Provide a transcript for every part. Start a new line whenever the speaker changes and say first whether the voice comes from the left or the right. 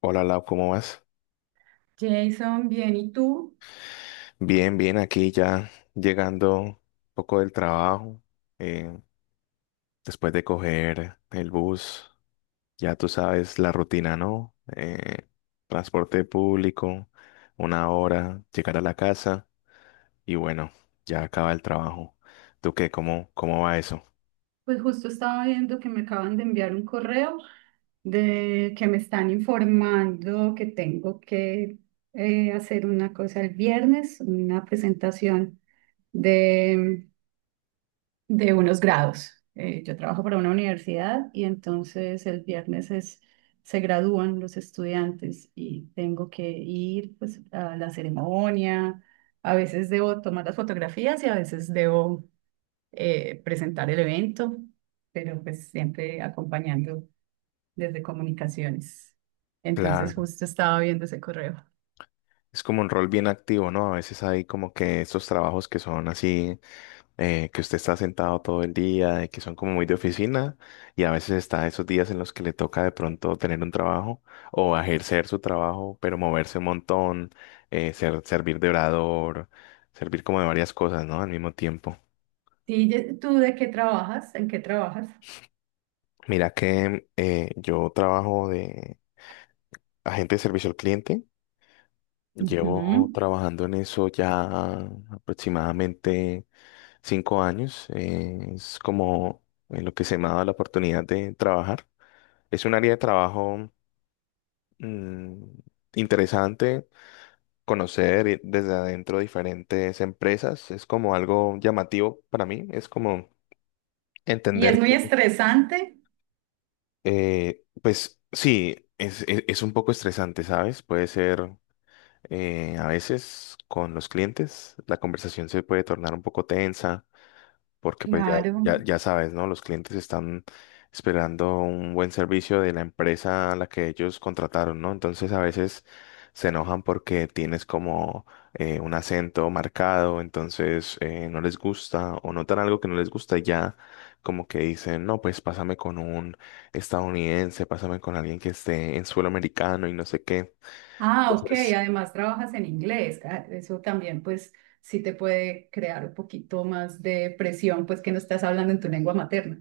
left: Hola Lau, ¿cómo vas?
right: Jason, bien, ¿y tú?
left: Bien, bien, aquí ya llegando un poco del trabajo, eh, después de coger el bus, ya tú sabes la rutina, ¿no? Transporte público, una hora, llegar a la casa y bueno, ya acaba el trabajo. ¿Tú qué? ¿Cómo va eso?
right: Pues justo estaba viendo que me acaban de enviar un correo de que me están informando que tengo que hacer una cosa el viernes, una presentación de, de unos grados. Yo trabajo para una universidad y entonces el viernes es, se gradúan los estudiantes y tengo que ir, pues, a la ceremonia. A veces debo tomar las fotografías y a veces debo presentar el evento, pero pues siempre acompañando desde comunicaciones. Entonces
left: Claro.
right: justo estaba viendo ese correo.
left: Es como un rol bien activo, ¿no? A veces hay como que estos trabajos que son así, que usted está sentado todo el día, y que son como muy de oficina, y a veces está esos días en los que le toca de pronto tener un trabajo o ejercer su trabajo, pero moverse un montón, servir de orador, servir como de varias cosas, ¿no? Al mismo tiempo.
right: Sí, ¿tú de qué trabajas? ¿En qué trabajas?
left: Mira que yo trabajo de agente de servicio al cliente. Llevo
right: Ujú.
left: trabajando en eso ya aproximadamente 5 años. Es como en lo que se me ha dado la oportunidad de trabajar. Es un área de trabajo mm, interesante, conocer desde adentro diferentes empresas. Es como algo llamativo para mí. Es como
right: Y es
left: entender
right: muy
left: que,
right: estresante.
left: pues sí, es, es un poco estresante, ¿sabes? Puede ser. A veces con los clientes la conversación se puede tornar un poco tensa porque pues ya,
right: Claro.
left: ya sabes, ¿no? Los clientes están esperando un buen servicio de la empresa a la que ellos contrataron, ¿no? Entonces a veces se enojan porque tienes como un acento marcado, entonces no les gusta o notan algo que no les gusta y ya como que dicen, no, pues pásame con un estadounidense, pásame con alguien que esté en suelo americano y no sé qué.
right: Ah, ok.
left: Entonces,
right: Además trabajas en inglés. Ah, eso también, pues, sí te puede crear un poquito más de presión, pues que no estás hablando en tu lengua materna.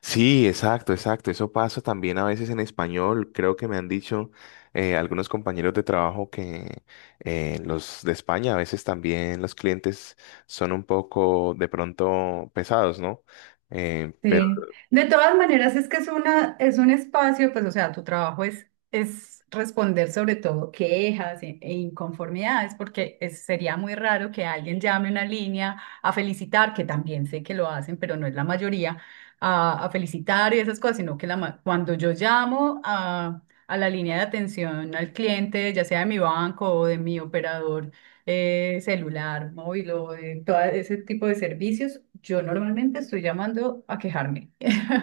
left: sí, exacto, exacto. Eso pasa también a veces en español. Creo que me han dicho algunos compañeros de trabajo que los de España a veces también los clientes son un poco de pronto pesados, ¿no? Pero
right: Sí, de todas maneras es que es una, es un espacio, pues, o sea, tu trabajo es responder sobre todo quejas e, e inconformidades, porque sería muy raro que alguien llame una línea a felicitar, que también sé que lo hacen, pero no es la mayoría, a felicitar y esas cosas, sino que cuando yo llamo a la línea de atención al cliente, ya sea de mi banco o de mi operador, celular, móvil o de todo ese tipo de servicios, yo normalmente estoy llamando a quejarme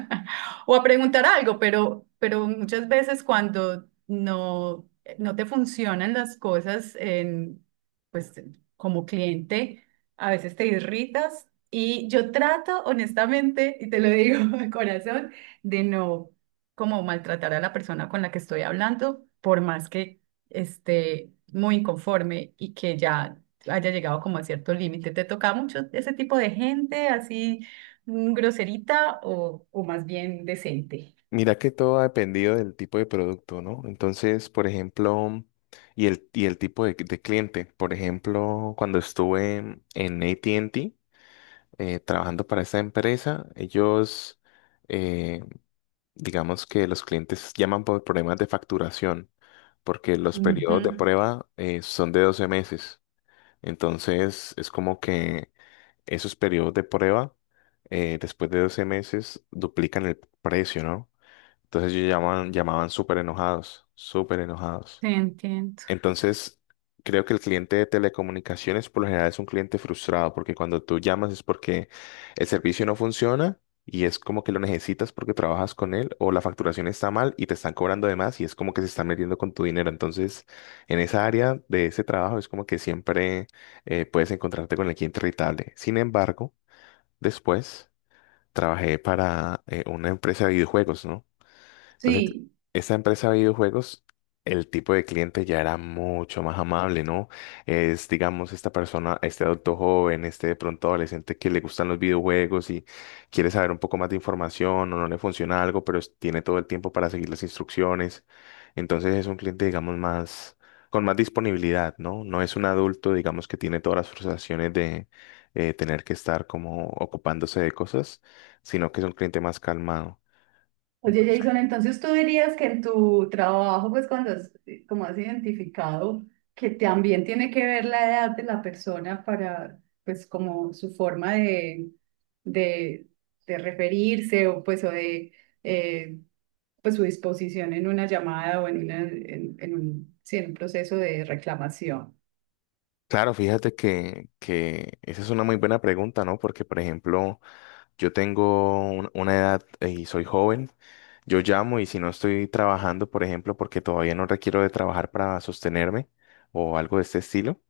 right: o a preguntar algo, pero muchas veces cuando no te funcionan las cosas en, pues, como cliente, a veces te irritas y yo trato honestamente, y te lo digo de corazón, de no como maltratar a la persona con la que estoy hablando, por más que este, muy inconforme y que ya haya llegado como a cierto límite. ¿Te toca mucho ese tipo de gente así, groserita o más bien decente?
left: mira que todo ha dependido del tipo de producto, ¿no? Entonces, por ejemplo, y el tipo de cliente. Por ejemplo, cuando estuve en AT&T trabajando para esta empresa, ellos... eh, digamos que los clientes llaman por problemas de facturación, porque los
right: Ujú,
left: periodos de prueba son de 12 meses. Entonces, es como que esos periodos de prueba, después de 12 meses, duplican el precio, ¿no? Entonces, ellos llaman, llamaban súper enojados, súper enojados.
right: te entiendo.
left: Entonces, creo que el cliente de telecomunicaciones por lo general es un cliente frustrado, porque cuando tú llamas es porque el servicio no funciona y es como que lo necesitas porque trabajas con él, o la facturación está mal y te están cobrando de más y es como que se están metiendo con tu dinero. Entonces, en esa área de ese trabajo es como que siempre puedes encontrarte con el cliente irritable. Sin embargo, después trabajé para una empresa de videojuegos, ¿no? Entonces,
right: Sí.
left: esa empresa de videojuegos, el tipo de cliente ya era mucho más amable, ¿no? Es, digamos, esta persona, este adulto joven, este de pronto adolescente que le gustan los videojuegos y quiere saber un poco más de información o no le funciona algo, tiene todo el tiempo para seguir las instrucciones. Entonces, es un cliente, digamos, más, con más disponibilidad, ¿no? No es un adulto, digamos, que tiene todas las frustraciones de tener que estar como ocupándose de cosas, sino que es un cliente más calmado.
right: Oye, Jason, entonces tú dirías que en tu trabajo, pues como has identificado que también tiene que ver la edad de la persona para, pues como su forma de, de referirse o pues eh, pues su disposición en una llamada o en en un, sí, en un proceso de reclamación.
left: Claro, fíjate que esa es una muy buena pregunta, ¿no? Porque, por ejemplo, yo tengo una edad y soy joven. Yo llamo y si no estoy trabajando, por ejemplo, porque todavía no requiero de trabajar para sostenerme o algo de este estilo,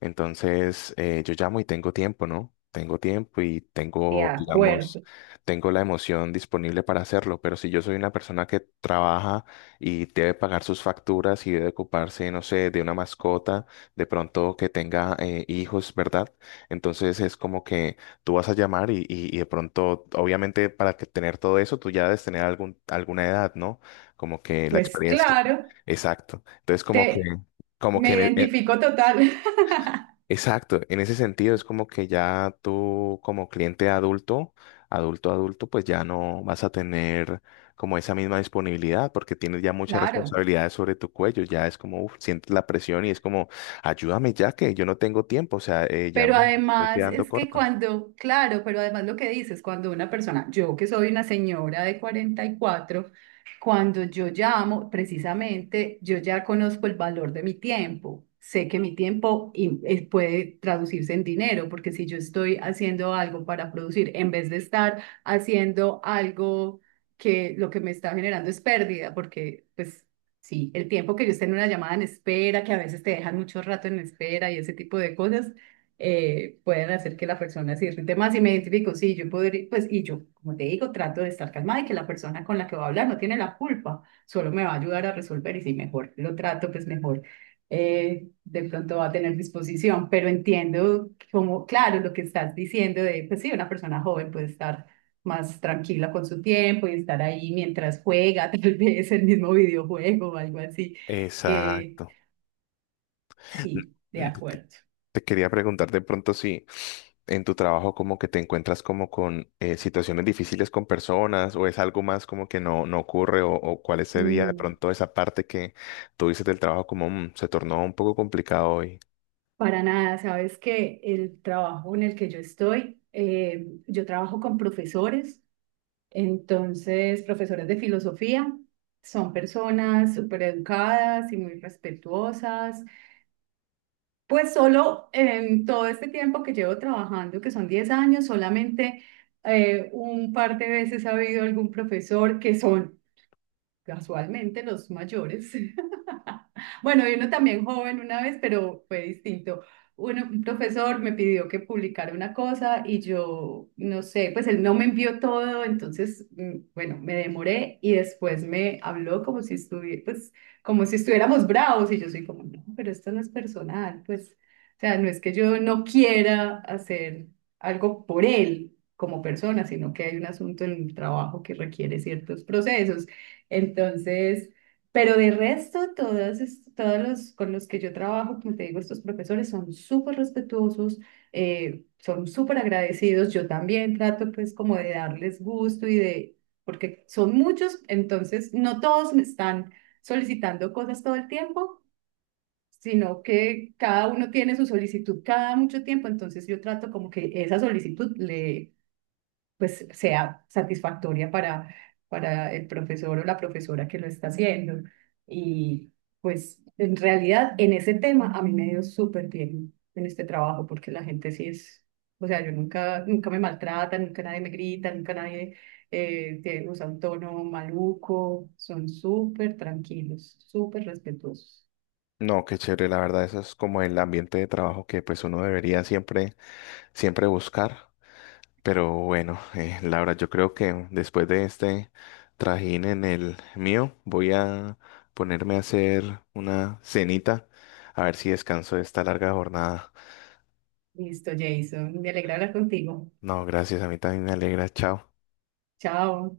left: entonces yo llamo y tengo tiempo, ¿no? Tengo tiempo y
right: De
left: tengo, digamos,
right: acuerdo.
left: tengo la emoción disponible para hacerlo, pero si yo soy una persona que trabaja y debe pagar sus facturas y debe ocuparse, no sé, de una mascota, de pronto que tenga hijos, ¿verdad? Entonces es como que tú vas a llamar y de pronto, obviamente, para que tener todo eso, tú ya debes tener alguna edad, ¿no? Como que la
right: Pues
left: experiencia.
right: claro.
left: Exacto. Entonces, como que,
right: Te,
left: como que,
right: me
left: en e- en-
right: identifico total.
left: exacto, en ese sentido es como que ya tú como cliente adulto, adulto, adulto, pues ya no vas a tener como esa misma disponibilidad porque tienes ya muchas
right: Claro.
left: responsabilidades sobre tu cuello, ya es como, uf, sientes la presión y es como, ayúdame ya que yo no tengo tiempo, o sea, ya me
right: Pero
left: estoy
right: además
left: quedando
right: es que
left: corto.
right: cuando, claro, pero además lo que dices, cuando una persona, yo que soy una señora de 44, cuando yo llamo, precisamente yo ya conozco el valor de mi tiempo. Sé que mi tiempo puede traducirse en dinero, porque si yo estoy haciendo algo para producir, en vez de estar haciendo algo que lo que me está generando es pérdida, porque pues sí, el tiempo que yo esté en una llamada en espera, que a veces te dejan mucho rato en espera y ese tipo de cosas pueden hacer que la persona se irrite más y me identifico, sí, yo podría, pues, y yo, como te digo, trato de estar calmada y que la persona con la que voy a hablar no tiene la culpa, solo me va a ayudar a resolver y si mejor lo trato, pues mejor. De pronto va a tener disposición, pero entiendo como, claro, lo que estás diciendo de, pues sí, una persona joven puede estar más tranquila con su tiempo y estar ahí mientras juega, tal vez el mismo videojuego o algo así, que
left: Exacto.
right: sí, de acuerdo.
left: Te quería preguntar de pronto si en tu trabajo como que te encuentras como con situaciones difíciles con personas o es algo más como que no, no ocurre o cuál es ese día de
right: Mm.
left: pronto esa parte que tú dices del trabajo como "Mm, se tornó un poco complicado hoy."
right: Para nada, sabes que el trabajo en el que yo estoy, yo trabajo con profesores, entonces profesores de filosofía, son personas súper educadas y muy respetuosas. Pues solo en todo este tiempo que llevo trabajando, que son 10 años, solamente un par de veces ha habido algún profesor que son casualmente los mayores. Bueno, y uno también joven una vez, pero fue distinto. Uno, un profesor me pidió que publicara una cosa y yo, no sé, pues él no me envió todo, entonces, mm, bueno, me demoré y después me habló como si estuviera, pues, como si estuviéramos bravos y yo soy como, no, pero esto no es personal, pues, o sea, no es que yo no quiera hacer algo por él como persona, sino que hay un asunto en el trabajo que requiere ciertos procesos. Entonces, pero de resto, todos, todos los con los que yo trabajo, como te digo, estos profesores son súper respetuosos, son súper agradecidos. Yo también trato pues como de darles gusto y de, porque son muchos, entonces no todos me están solicitando cosas todo el tiempo, sino que cada uno tiene su solicitud cada mucho tiempo, entonces yo trato como que esa solicitud le pues sea satisfactoria para el profesor o la profesora que lo está haciendo. Y pues en realidad en ese tema a mí me ha ido súper bien en este trabajo porque la gente sí es, o sea, yo nunca, nunca me maltrata, nunca nadie me grita, nunca nadie usa un tono maluco, son súper tranquilos, súper respetuosos.
left: No, qué chévere, la verdad, eso es como el ambiente de trabajo que pues uno debería siempre, siempre buscar. Pero bueno, Laura, yo creo que después de este trajín en el mío, voy a ponerme a hacer una cenita, a ver si descanso de esta larga jornada.
right: Listo, Jason, me alegra hablar contigo.
left: No, gracias, a mí también me alegra, chao.
right: Chao.